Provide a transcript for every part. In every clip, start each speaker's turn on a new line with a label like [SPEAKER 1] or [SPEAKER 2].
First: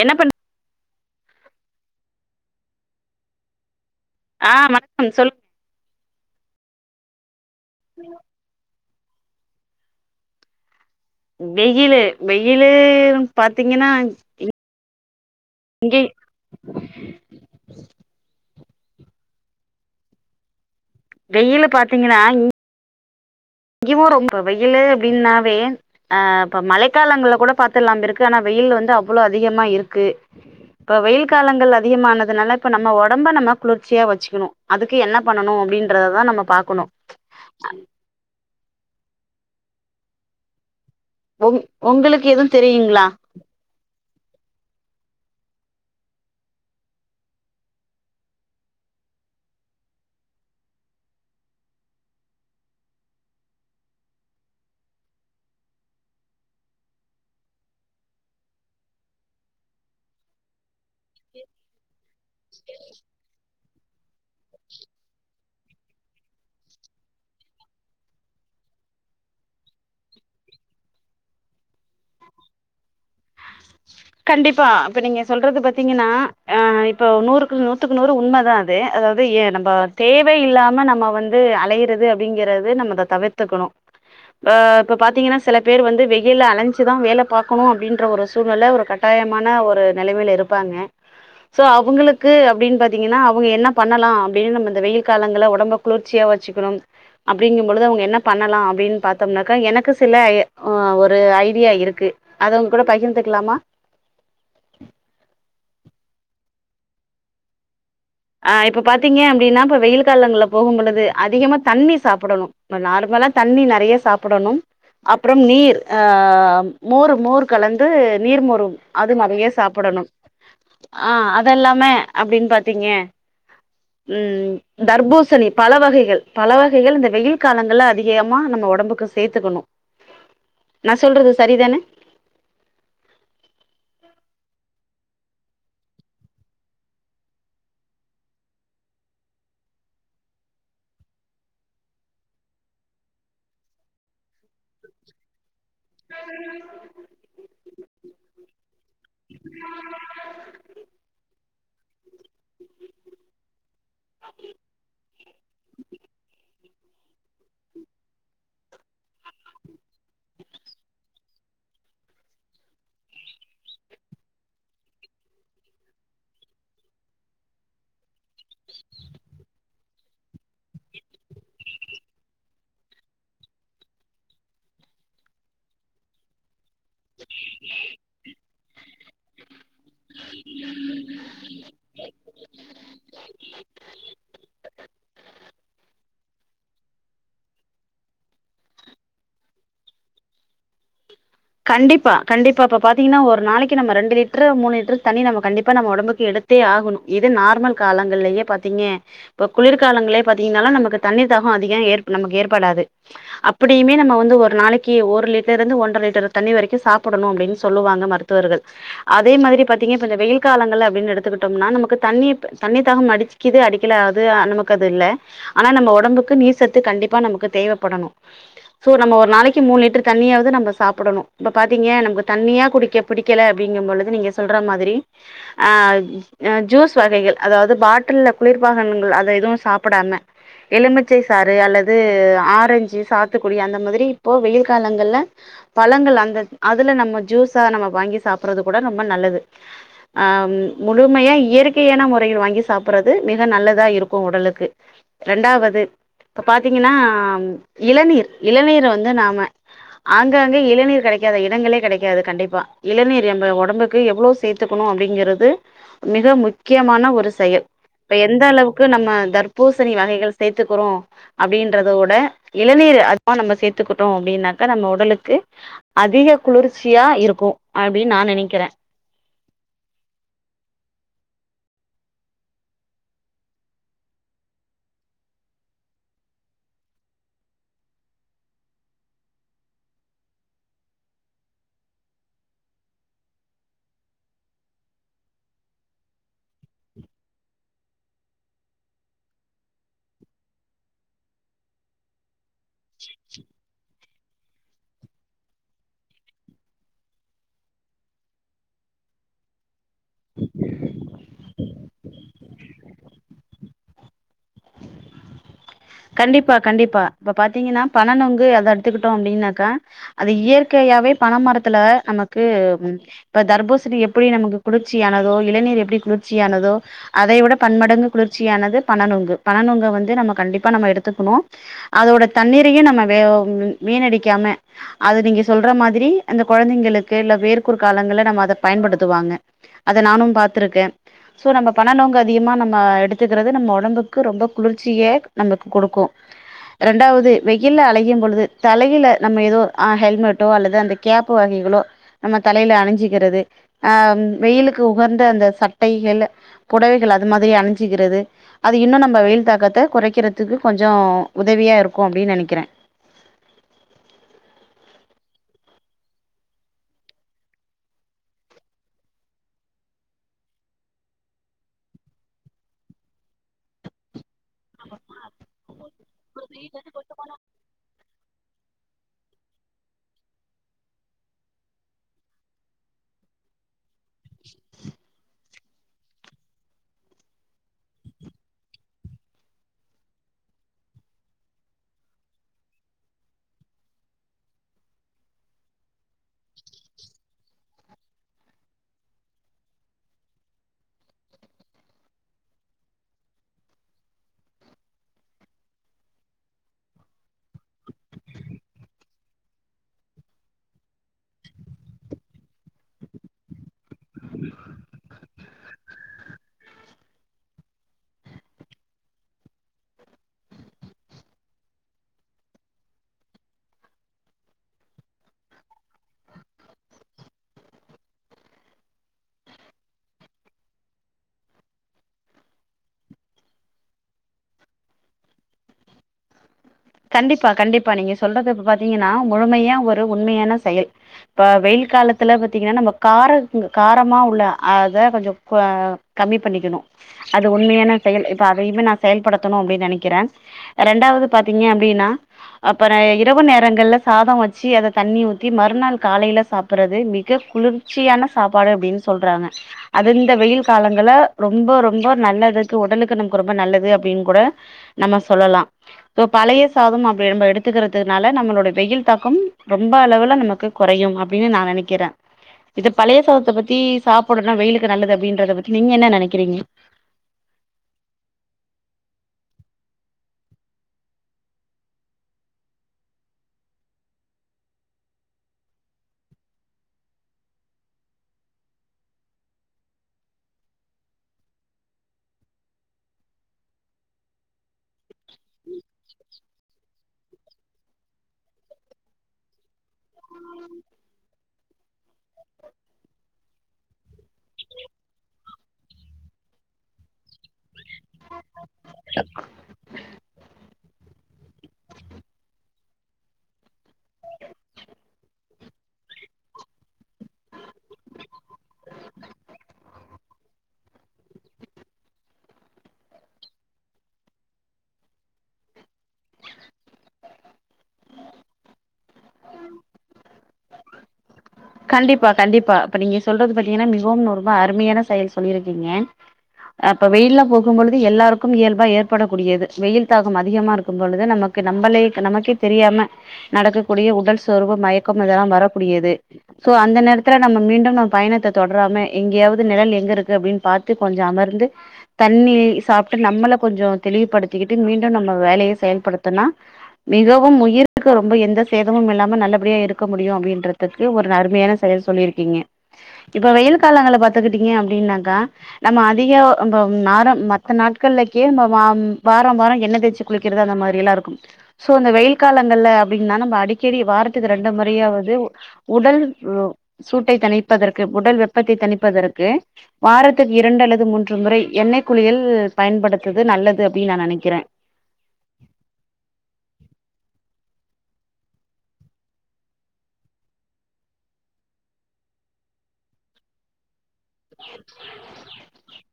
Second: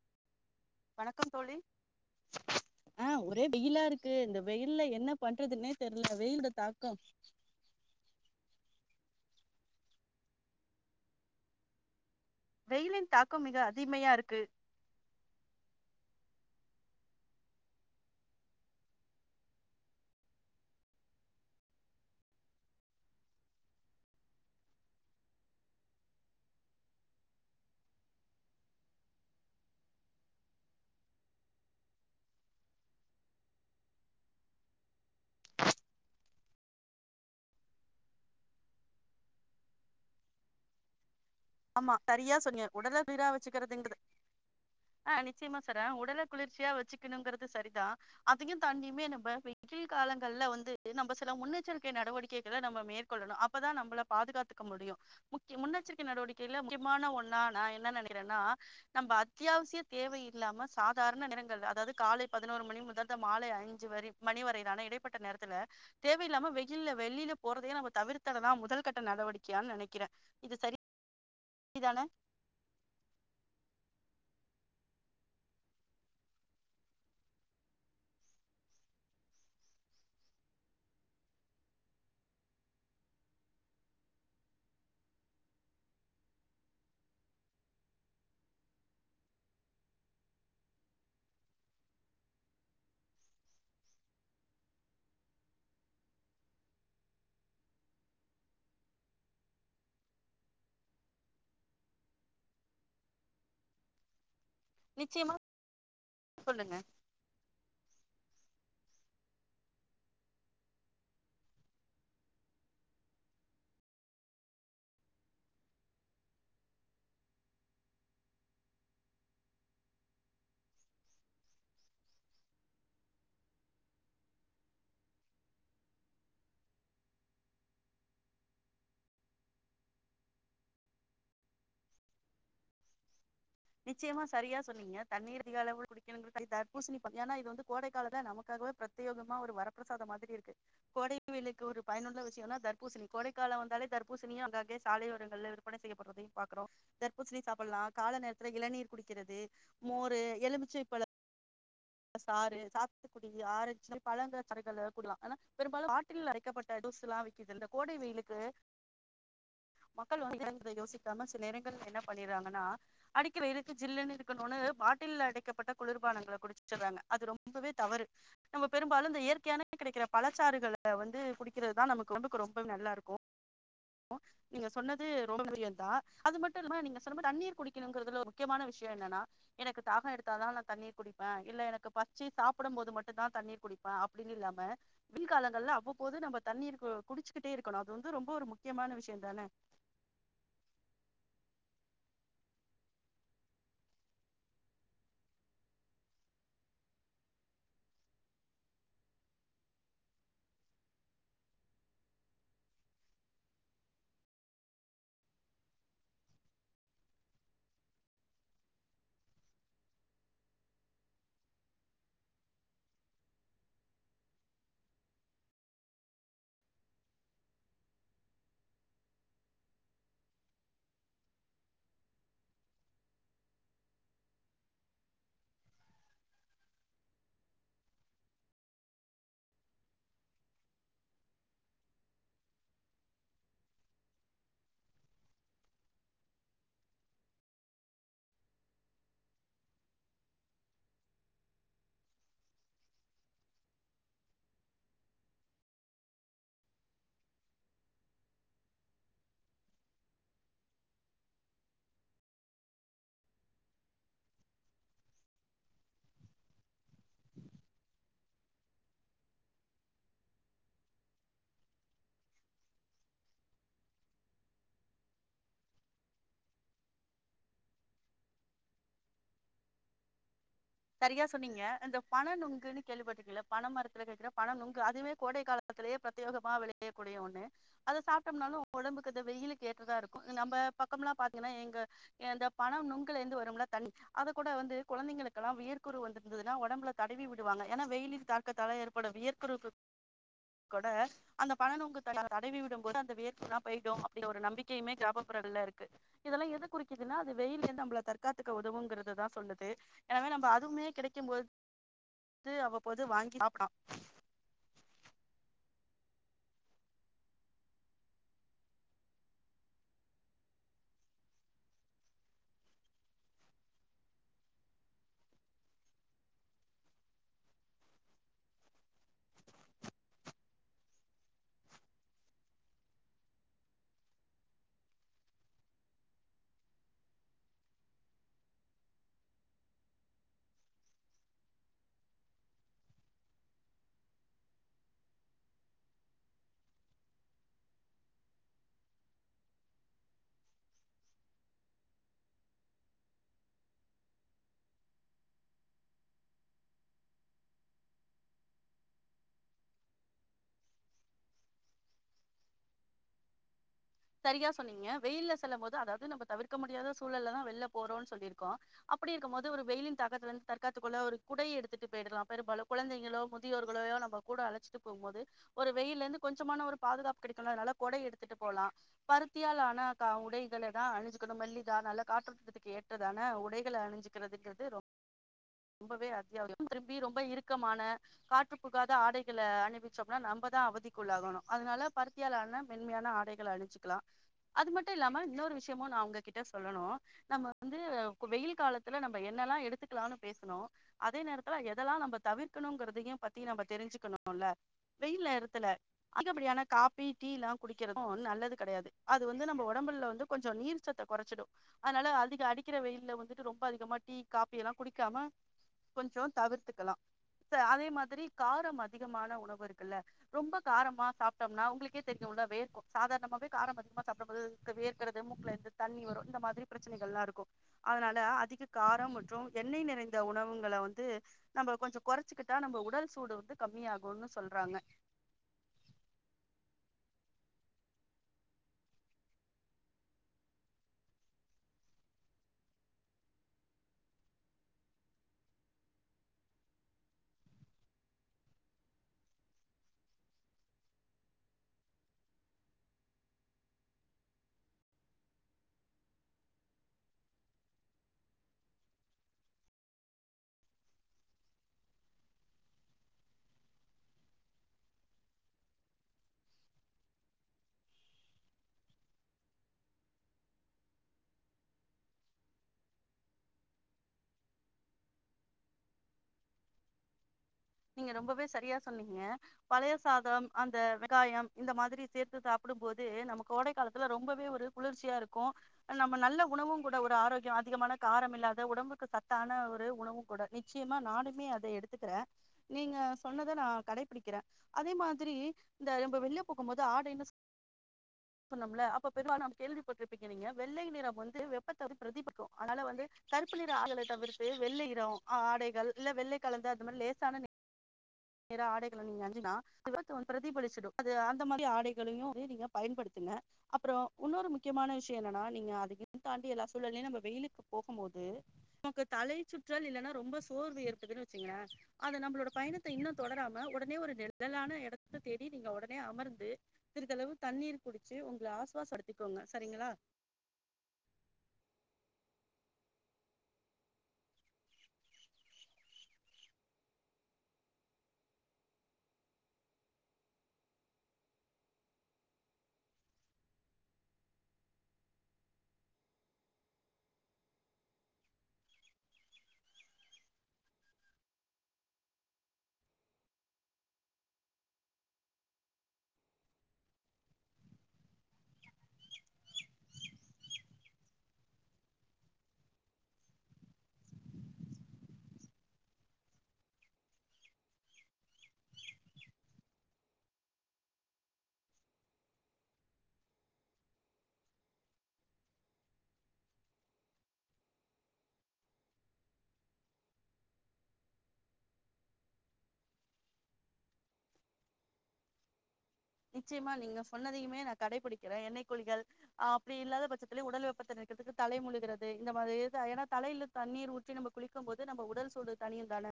[SPEAKER 1] என்ன பண்
[SPEAKER 2] வணக்கம் தோழி ஆ ஒரே வெயிலா இருக் கு இந்த
[SPEAKER 1] ஆ
[SPEAKER 2] வெயில்ல என்ன
[SPEAKER 1] வணக்கம் சொல்லு
[SPEAKER 2] பண்றதுன்னே தெரில வெயில் தாக்கோ
[SPEAKER 1] வெயிலு வெயிலு
[SPEAKER 2] வெயிலின் தாக்கம் மிக
[SPEAKER 1] பாத்தீங்கன்னா
[SPEAKER 2] அதிமையா இருக்கு
[SPEAKER 1] இங் இங்கயு வெயிலு பாத்தீங்கன்னா இங் இங்கவு ரொம்ப இப்ப வெயிலு அப்டின்னாவே ஆ இப்ப மழை காலங்கள்ல கூட பாத்துரலாம் இருக்கு ஆனா வெயில் வந்து அவ்ளோ அதிகமா இருக்கு இப்ப வெயில் காலங்கள் அதிகமானதுனால இப்ப நம்ம ஒடம்ப நம்ம குளிர்ச்சியா வச்சிக்கணு அதுக்கு என்ன பண்ணணு அப்டின்றத தா நம்ம பாக்கணு உங்
[SPEAKER 2] ஆமா
[SPEAKER 1] உங்களுக்கு
[SPEAKER 2] சரியா
[SPEAKER 1] எதுவு
[SPEAKER 2] சொன்னிய
[SPEAKER 1] தெரியுங்களா
[SPEAKER 2] உடல குளிர வச்சிக்கிறதுங்கது ஆ நிச் நிச்சயமா சரா உடல குளிர்ச்சியா வெச்சுக்கணுங்கிறது சரிதா அதையு தாண்டியுமே நம்ம வெயில் காலங்கள்ல வந்து நம்ம சில முன்னெச்சரிக்கை நடவடிக்கைகள நம்ம மேற்கொள்ளணு அப்பதா நம்மள பாதுகாத்துக்க முடியும் முன்னெச்சரிக்கை நடவடிக்கை க்கில்ல முக்கியமான ஒன்னா நா என்ன நினைக்கிறேன்னா நம்ம அத்தியாவசிய தேவை இல்லாம சாதாரண நேரங்கள்ல அதாவது காலை பதினோரு மணி முதல் த மாலை அஞ்சு வரை மணி வரையிலான இடைப்பட்ட நேரத்துல தேவையில்லாம வெய்யில்ல வெளில போறதயே நம்ம தவிர்த்திடறதா முதல் கட்ட நடவடிக்கையான்னு நினைக்கிற இது சரி தான
[SPEAKER 1] கண்டிப்பா இப்ப நீங்க சொல்றது பாத்தீங்கன்னா ஆஹ் இப்போ நூறுக்கு நூத்துக்கு நூறு உண்மதா அது அதாவது ஏ நம்ப தேவை இல்லாம நம்ம வந்து அலையறது அப்படிங்கறது நம்ம த தவிர்த்துக்கணும் அ இப்ப பாத்தீங்கன்னா சில பேர் வந்து வெய்யில அலைஞ்சுதா வேல பாக்கணு அப்படின்ற ஒரு சூழ்நில ஒரு கட் ட்டாயமான ஒரு நிலைமையில இருப்பாங்க சோ அவுங்களுக்கு அப்டின்னு பாத்தீங்கன்னா அவுங்க என்ன பண்ணலாம் அப்டின்னு நம்ம இந்த வெய்யில் காலங்கள்ள ஒடம்ப குளிர்ச்சியா வெச்சுக்கணும் அப்படிங்கும்பொழுது அவுங்க என்ன பண்ணலாம் அப்படின்னு பார்த்தோம்னாக்கா எனக்கு சில ஆஹ் ஒரு ஐடியா இருக்கு அது உங்க கூட பகிர்ந்துக்கலாமா
[SPEAKER 2] நிச்சயமா சொல்லுங்க
[SPEAKER 1] ஆ இப்போ பாத்தீங்க அப்படின்னா இப்போ வெய்யில் காலங்கள்ல போகும்பொழுது அதிகமாக தண்ணி சாப்பிடணும் இப்ப நார்மலா தண்ணி நெறயா சாப்பிடணும் அப்புறம் நீர் ஆ மோர் மோர் கலந்து நீர் மோர் அது நெறயா சாப்பிடணும் ஆ அதெல்லாம அப்படின்னு பாத்தீங்க உம் தர்பூசணி பழ வகைகள் பழ வகைகள் இந்த வெய்யில் காலங்கள்ல அதிகமா நம்ம ஒடம்புக்கு சேத்துக்கணு நா சொல்றது சரிதான
[SPEAKER 2] நிச்சயமா சரியா சொன்னீங்க தண்ணீர் அதிக அளவு குடிக்கணுங்கிறது தர்பூசணி ஏன்னா இது வந்து கோடைக்காலத்தல நமக்காகவே பிரத்யோகமா ஒரு வரப்பிரசாதம் மாதிரி இருக்கு கோடைவெயிலுக்கு ஒரு பயனுள்ள விஷயம்னா தர்பூசணி கோடை காலோ வந்தாலே தர்பூசணியும் அங்கேங்கே சாலையோரங்கள்ல இரு விற்பனை செய்யப்படுறதையும் பாக்குறோ தர்பூணி சாப்பலா கால நே ரத்தில இள நீர் குடி க்கிறது மோரு எலுமிச்சை பழ சாறு சாத்துக்குடி ஆர ஞ்சு பழங்க [unintelligible] பெரும்பாலும் பாட்டில்ல அடைக்கப்பட்ட ஜூஸ்ல்லா விக்குதுல்ல கோடை வெய்யிலுக்கு மக்கள் யோசிக்காம சில இடங்கள என்ன பண்ணிறாங்கனா அடிக்கிற வெய்யிலுக்கு ஜில்லுனு இருக்கனுனு பாட்டில்ல அடைக்கப்பட்ட குளிர்பானங்கள குடிச் சறாங்க அது ரொம்பவே தவறு நம்ம பெரும்பாலு இந்த இயற்கையான கிடைக்கிற பழச்சாறுகள வந்து குடிக்கிறதுதா நமக்கு ஒடம்புக்கு ரொம்ப நல்லா இருக்கு நீங்க சொன்னது ரொம்ப முக்கியம்தா அது மட்டுமில்லாம நீங்க சொன்னும்போது தண்ணீர் குடிக்கணுங்கறதுல ஒரு முக்கியமான விஷ்யோ என்னன்னா எனக்கு தாக எடுத்ததா நா தண்ணீர் குடிப்ப இல்ல எனக்கு பசிச்சு சாப்பிடும்போது மட்டுந்தா தண்ணீர் குடிப்ப அப்படின்னு இல்லாம வெய்யில் கால ள்ல அவ்வப்போது நம்ம தண்ணீர் குடிச்சுக்கிட்டே இருக்கனு அது வந்து ரொம்ப ஒரு முக் கியமான விஷயந்தான
[SPEAKER 1] கண்டிப்பா கண்டிப்பா இப்ப பாத்தீங்கன்னா ஒரு நாளைக்கு நம்ம ரெண்டு லிட்டர் மூணு லிட்டர் தண்ணி நம்ம கண்டிப்பா நம்ம ஒடம்புக்கு எடுத்தே ஆகணு இது நார்மல் காலங்கள்லயே பார்த்தீங்க இப்ப குளிர்காலங்களே பாத்தீங்கன்னாலா நமக்கு தண்ணிர் தாகம் அதிக ஏற் நமக்கு ஏற்படாது அப்படியுமே நம்ம வந்து ஒரு நாளைக்கு ஒரு லிட்டர் இருந்து ஒன்றரை லிட்டர் தண்ணி வரைக்கு சாப்பிடணு அப்படின்னு சொல்லுவாங்க மருத்துவர்கள் அதே மாதிரி பாத்தீங்க இப்போ இந்த வெய்யில் காலங்கள அப்படின்னு எடுத்துக்கிட்டோம்னா நமக்கு தண்ணி தண்ணி தாகம் அடிக்குது அடிக்கல அது நமக்கு அது இல்ல ஆனா நம்ம ஒடம்புக்கு நீர்சத்து கண்டிப்பா நமக்கு தேவைப்படணு சோ நம்ம ஒரு நாளைக்கு மூணு லிட்டர் தண்ணியாவது நம்ம சாப்பிடணு இப்ப பாத்தீங்க நமக்கு தண்ணியா குடிக்க பிடிக்கல அப்படிங்கும் பொழுது நீங்க சொல்ற மாதிரி ஆஹ் ஜூஸ் வகைகள் அதாவது பாட்டில குளிர்பானங்கள் அத எதுவும் சாப்பிடாம எலுமிச்சை சாறு அல்லது ஆரஞ்சு சாத்துக்குடி அந்த மாதிரி இப்போ வெய்யில் காலங்கள்ல பழங்கள் அதுல நம்ம ஜூஸா நம்ம வாங்கி சாப்பிடறது கூட ரொம்ப நல்லது ஆஹ் முழுமையா இயற்கையான முறையில் வாங்கி சாப்பிடறது மிக நல்லதா இருக்கு உடலுக்கு இரண்டாவது இப்ப பாத்தீங்கன்னா இளநீர் இளநீர வந்து நாம ஆங்காங்கே இளநீர் கடை கிடைக்காத இடங்களே கிடைக்காது கண்டிப்பா இளநீர் நம்ப ஒடம்புக்கு எவ்ளோ சேர்த்துக்கணு அப்படிங்கிறது மிக முக்கியமான ஒரு செயல் இப்ப எந்த அளவுக்கு நம்ம தர்பூசணி வகைகள் சேர்த்துக்கிறோ அப்படின்றத விட இளநீர் அதுதா நம்ம சேர்த்துக்கிட்டோம் அப்படின்னாக்கா நம்ம உடலுக்கு அதிக குளிர்ச்சியா இருக்கு அப்படின்னு நா நினைக்கிற
[SPEAKER 2] சரியா சொன்னீங்க இந்த பண நுங்குன்னு கேள்விப்பட்டிருக்கீலா பண மரத்துல கிடைக்கிற பண நுங்கு அதுவே கோடை காலத்திலே பிரத்யேகமா விளயக்கூடிய ஒண்ணு அத சாப்பிட்டம்னாலு உங்க உடம்புக்கு இந்த வெய்யிலுக்கு ஏற்றதா இருக்கு நம்ப பக்கமெல்லாம் பாத்தீங்கன்னா எங்க இந்த பண நுங்குல இருந்து வரும்ல்ல தண்ணி அத கூட வந்து கொழந்தைங்களுக்கு லாம் வியர்குரு வந்திருந்துனா ஒடம்புல தடவி விடுவாங்க ஏனா வெய்யிலின் தாக்கத்தால ஏற்படும் வியற்குறுக்கு கூட அந்த பணநுங்கு தடவி விடும் விடும்போது அந்த வேர்குறு எல்லா போயிடு இதில ஒரு நம்பிக்கையுமே கிராமப்புறகள்ல இருக்கு இதெல்லா எத குறிக்குதுன்னா அது வெய்யில இருந்து நம்மள தற்காத்துக்க உதவுங்கறதுதா சொல்லுது எனவே நம்ப அதுமே கிடைக்கும்போது அவ்வப்போது வாங்கி சாப்பிடலா
[SPEAKER 1] கண்டிப்பா கண்டிப்பா இப்ப பாத்தீங்கன்னா பணநொங்கு அத எடுத்துக்கிட்டோ அப்படின்னாக்கா அது இயற்கையாவே பணமரத்துல நமக்கு இப்ப தர்பூசணி எப்படி நமக்கு குளிர்ச்சியானதோ இளநீர் எப்படி குளிர்ச்சியானதோ அதை விட பன்மடங்கு குளிர்ச்சியானது பணநொங்கு பணநொங்கு வந்து நம்ம கண்டிப்பா இப்ப நாம எடுத்துக்கணு அதோட தண்ணீரையே நம்ம வே வீணடிக்காம அது நீங்க சொல்ற மாதிரி இந்த குழந்தைங்களுக்கு இல்ல வேர்குரு காலங்கள்ல நம்ம அத பயன்படுத்துவாங்க அத நானும் பாத்துருக்க சோ நம்ம பண நொங்க அதிகமா நம்ம எடுத்துக்கிறது நம்ம ஒடம்புக்கு ரொம்ப குளிர்ச்சியே நமக்கு கொடுக்கு ரெண்டாவது வெய்யில அழையும் பொழுது தலையில நம்ம எதோ ஆஹ் ஹெல்மெட்டோ அல்லது அந்த கேப்பு வகைகளோ நம்ம தலையில அணிஞ்சுக்கிறது ஆஹ் வெய்யிலுக்கு உகந்த அந்த சட்டைகள்ல புடவைகள் அது மாதிரி அணிஞ்சுக்கிறது அது இன்னு நம்ம வெய்யில் தாக்கத்தை குறை க்கிறதுக்கு கொஞ்சோ உதவியா இருக்கு அப்படின்னு நினைக்கிற
[SPEAKER 2] சரியா சொன்னீங்க வெய்யில்ல செல்லம்போது அதாவது நம்ம தவிர்க்க முடியாத சூழல்லதா வெளில போறோனு சொல்லிருக்கோ அப்படி இருக்கும் போது ஒரு வெய்யிலின் தக்கத்துல இருந்து தற்காத்துக்கொள்ள ஒரு குடையை எடுத்துட்டு போயிடறலா பெரும்பாலு குழந்தைங்களோ முதியோர்களயோ நம்ம கூட அழைச்சிட்டு போம்போது ஒரு வெய்யில இருந்து கொஞ்சமான ஒரு பாதுகாப்பு கிடைக்குல்ல அதனால கொடை எடுத்துட்டு போலா பருத்தியால் ஆன கா உடைகளதா அணிஞ்சுக்கணு மெல்லிதா நல்ல காற்றுத்திட்டத்துக்கு ஏற்றதான உடைகளை அணிஞ்சு ங்கிறதுங்கிறது ரொம் ரொம்பவே அத்தியாவியம் திரும்பி ரொம்ப இறுக்கமான காற்று புகாத ஆடைகளை அணிவிச்சோம்னா நம்மதா அவதிக்குள்ள ஆகணு அதனால பருத்தியாலான மென்மையான ஆடைகளை அணிச்சுக்கலா அது மட்டு இல்லாம இன்னொரு விஷயமு நா உங்ககிட்ட சொல்லணு நம்ம வந்து வெயில் காலத்துல நம்ம என்னெல்லா எடுத்துக்கலான்னு பேசனு அதே நேரத்துல எதெல்லா நம்ம தவிர்க்கணுங்கறதையுப் பத்தி நம்ப தெரிஞ்சுக்கணுல வெயில் நேரத்துல அதிக படியான காப்பி டீ லா குடிக்கிறது நல்லது கடையாது அது வந்து நம்ப உடம்புல வந்து கொஞ்சோ நீர்ச்சத்த கொறைச்சிடு அதனால அதிக அடிக்கிற வெயில்ல வந்துட்டு ரொம்ப அதிகமா டீ காப்பி எல்லா குடிக்காம கொஞ்சோ தவிர்த்துக்கலா இப்ப அதே மாதிரி காரோ அதிகமான உணவு இருக்குல்ல ரொம்ப காரமா சாப்ட்டோம்னா உங்களுக்கே தெரியுல்ல வேர்க்கு சாதாரணமாவே காரம் அதிகமா சாப்புடும் போது வேர்க்கிறது மூக்குலயிருந்து தண்ணி வரு இந்த மாதிரி பிரச்சனைகள்லா இருக்கும அதனால அதிக காரம் மற்றும் எண்ணெய் நிறைந்த உணவுங்கள வந்து நம்ம கொஞ்சோ குறைச்சுக்கிட்டா நம்ம உடல் சூடு வந்து கம்மியாகுன்னு சொல்றாங்க
[SPEAKER 1] கண்டிப்பா கண்டிப்பா நீங்க சொல்றது இப்ப பாத்தீங்ன்னா முழுமையா ஒரு உண்மையான செயல் இப்ப வெயில் காலத்துல பாத்தீங்ன்னா நம்ம காரத்ல காரமா உள்ள அத கொஞ்ச கம்மி பண்ணிக்கணு அது உண்மையான செயல் இப்ப அதையுமே நா செயல்படுத்தணு அப்டின் நெனைக்கிறே ரெண்டாவது பாத் பாத்தீங்க அப்டின்னா அப்புறோ இரவு நேரங்கள்ல சாதோ வெச்சு அத தண்ணி ஊத்தி மறுநாள் காலையில சாப்பர்றது மிக குளிர்ச்சியான சாப்பாடு அப்டின்னு சொல்றாங்க அது இந்த வெயில் காலங்கல ரொம்ப ரொம்ப நல்லதுக்கு உடலுக்கு நமக்கு ரொம்ப நல்லது அப்டின்னு கூட நம்ம சொல்லலா சோ பழைய சாதம் நம்ம விரு எடுத்துக்கறதுனால நம்மளோட வெயில் தாக்கம் ரொம்ப அளவுல நமக்கு கொறையும் அப்புடின்னு நா நெனைக்கிறே இத பழைய சாதத்தை பத்தி சாப்புடுன்னு வெயிலுக்கு நல்லது அப்படின்றத பத்தி நீங்க என்ன நெனைக்கிறீங்க
[SPEAKER 2] நீங்க ரொம்பவே சரியா சொன்னீங்க பழைய சாதம் அந்த வெங்காயம் இந்த மாதிரி சேர்த்து சாப்புடும் போது நம்ம கோடை காலத்துல ரொம்பவே ஒரு குளிர்ச்சியா இருக்கு நம்ம நல்ல உணவும் கூட ஒரு ஆரோக்கிய அதிகமான காரம் இல்லாத உடம்புக்கு சத்தான ஒரு உணவு கூட நிச்சயமா நானமே அத எடுத்துக்கிறே நீங்க சொன்னத நா கடைபிடிக்கிறே அதே மாதிரி இந்த வெ வெள்யே போம்போது ஆடைன்னு சொ சொன்னமுல்ல அப்ப பெவான்னு நம்ப கேள்விபட்ருப்பிங்க நீங்க வெள்ளை நிறம் வந்து வெப்பத்தை பத்து பிரதிபக்கு அதனால வந்து கருப்பு நிற ஆகலை தவிர்த்து வெள்ளை இறோ ஆடைகள் இல்ல வெள்ளை கலந்து அது மாதிரி லேசான‌ நிர் நிற ஆடைக நீங்க அனுச்சிங்னா வெப்பத்த வந்து பிரதிபலிச்சிடு அது அந்த மாதிரி ஆடைகளையு வந்து நீங்க பயன்படுத்துங்க அப்புறோ இன்னொரு முக்கியமான விஷயோ என்னன்னா நீங்க அது தாண்டி எல்லா சூழலும் நம்ம வெயிலுக்கு போகும் போது நமக்கு தலை சுற்றல் இல்லைன்னா ரொம்ப சோர்வு ஏற்பதுன்னு வெச்சுங்களே அது நம்மளோட பயணத் தை இன்னு தொடராம ஒடனே ஒரு நிழலான எடத்த தேடி நீங்க ஒடனே அமர்ந்து சிறதளவு தண்ணீர் குடிச்சு உங்கள ஆசுவாச படுத்திக்கோங்க சரிங்களா
[SPEAKER 1] கண்டிப்பா கண்டிப்பா இப்ப நீங்க சொல்றது பாத்தீங்கன்னா மிகவும் ரொம்ப அருமையான செயல் சொல்லியிருக்கீங்க அப்ப வெயில்ல போகும் பொழுது எல்லாருக்கும் இயல்பா ஏற்படக்கூடியது வெயில் தாகம் அதிகமா இருக்கும் பொழுது நமக்கு நம்பள நமக்கே தெரியாம நடக்கக்கூடிய உடல் சர்வு மயக்கம் இதெல்லாம் வரக்கூடியது சோ அந்த நேரத்துல நம்ம மீண்டும் நம்ம பயணத்தை தொடராம எங்கேயாவது நிழல் எங்க இருக்கு அப்டின்னு பார்த்து கொஞ்சோ அமர்ந்து தண்ணி சாப்ட்டு நம்மளை கொஞ்சோ தெளிவுபடுத்திக்கிட்டு மீண்டு நம்ம வேலையை செயல்படுத்தனா மிகவும் உயிருக்கு ரொம்ப எந்த சேதமும் இல்லாம நல்லபடியா இருக்க முடியு அப்டின்றதுக் ஒரு அருமையான செயல் சொல்லியிருக்கீங்க இப்ப வெயில் காலங்கள்ல பாத்துக்கிட்டீங்க அப்படின்னாக்கா நம்ம அதிகோ நம்ம நாரம் மத்த நாட்கள்லக்கே நம்ம வாரம் வாரம் எண்ணெய்யச்சு குளிக்கிறது அந்த மாதிரியேல்லா இருக்கு சோ அந்த வெயில் காலங்கள்ல அப்டின்னா நம்ம அடிக்கடி வாரத்துக்கு ரெண்டு முறையாவது உடல் வ் சூட்டை தணிப்பதற்கு உடல் வெப்பத்தை தணிப்பதற்கு வாரத்துக்கு இரண்டு அல்லது மூன்று முறை எண்ணெய் குளியல் பயன்படுத்துது நல்லது அப்டின்னு நா நெனைக்கிறே
[SPEAKER 2] நிச்சயமா நீங்க சொன்னதையுமே நா கடைபிடிக்கிறே எண்ணெய் குளிகள் அஹ் அப்புடி இல்லாத பட்சத்திலியு உடல் வெப்பத்தை நிற்கிறதுக்கு தலை முழுகிறது இந்த மாதிரி ஏனா தலையில தண்ணீர் ஊற் நம்ம குளிக்கும் போது நம்ம உடல் சூடு தனியும் தான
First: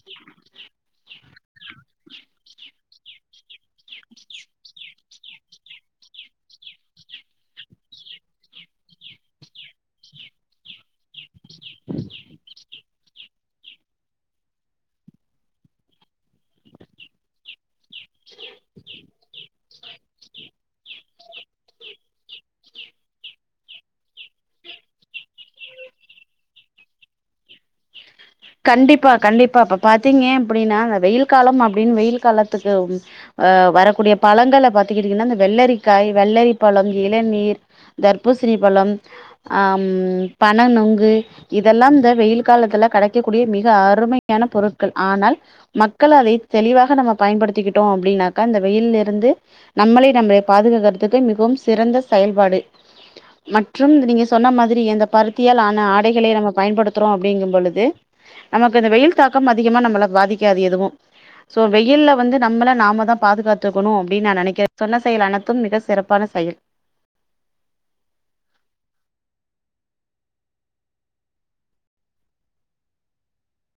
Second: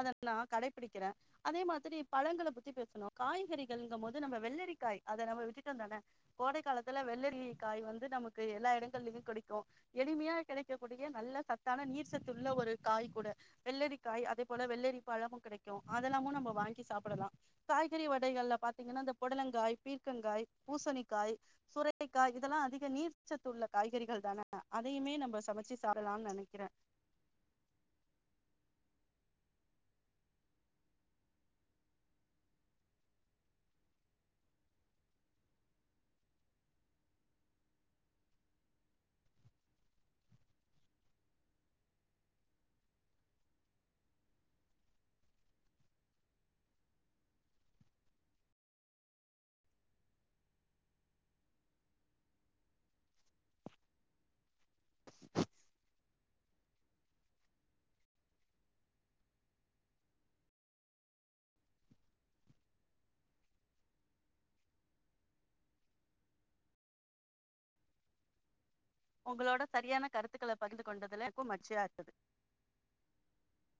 [SPEAKER 2] அத நா கடைபிடிக்கிறே அதே மாதிரி பழங்களப் பத்தி பேசணு காய்கறிகளுங்கும் போது ந வெள்ளரிக்காய் அத நம்ம விட்டுட்டோந்தான கோடை காலத்துல வெள்ளரி காய் வந்து நமக்கு எல்லா இடங்கள்லயுமே கடைக்கு எளிமையா கெடைக்கக் கூடிய நல்ல சத்தான நீர் சத்துள்ள ஒரு காய் கூட வெள்ளரி காய் அதே போல வெள்ளரி பழமும் கெடைக்கு அதெல்லாமும் நம்ம வாங்கி சாப்படலா காய்கறி வடைகள்ல பாத் பாத்தீங்கன்னா இந்த புடலங்காய் பீர்கங்காய் பூசணிக்காய் சுரைக்காய் இதெல்லா அதிக நீர்ச்சத்துள்ள காய்கறிகள் தான அதையுமே நம்ம சமைச்சு சாடலான்னு நெனைக்கிறே
[SPEAKER 1] கண்டிப்பா கண்டிப்பா அப்ப பாத்தீங்க அப்படின்னா வெயில் காலம் அப்படின்னு வெயில் காலத்துக்கு ம் அ வரக்கூடிய பழங்கள பாத்துக்கிட்டீங்கன்னா இந்த வெள்ளரிக்காய் வெள்ளரி பழம் இளநீர் தர்பூசணி பழம் ஆஹம் பன நுங்கு இதெல்லாம் இந்த வெயில் காலத்துல கடைக் க்கடிய மிக அருமையான பொருட்கள் ஆனால் மக்கள் அதை தெளிவாக நம்ம பயன்படுத்திக்கிட்டோ அப்படின்னாக்கா இந்த வெயிலருந்து நம்மளை நம்ம பாதுகாக்கறதுக்கு மிகவும் சிறந்த செயல்பாடு மற்றும் நீங்க சொன்ன மாதிரி எந்த பருத்தியால் ஆன ஆடைகளை நம்ம பயன்படுத்துறோ அப்படிங்கும் பொழுது நமக்கு இந்த வெயில் தாக்கம் அதிகமா நம்மள பாதிக்காது எதுவு சோ வெயில்ல வந்து நம்மள நாமதா பாதுகாத்துக்கணு அப்படின்னு நா நெனைக்கிறே சொன்ன செயல் அனைத்து மிக சிறப்பான செயல்
[SPEAKER 2] உங்களோட சரியான கருத்துக்கள பகிர் கொண்டதுல என்கு மகிழ்ச்சியாருந்தது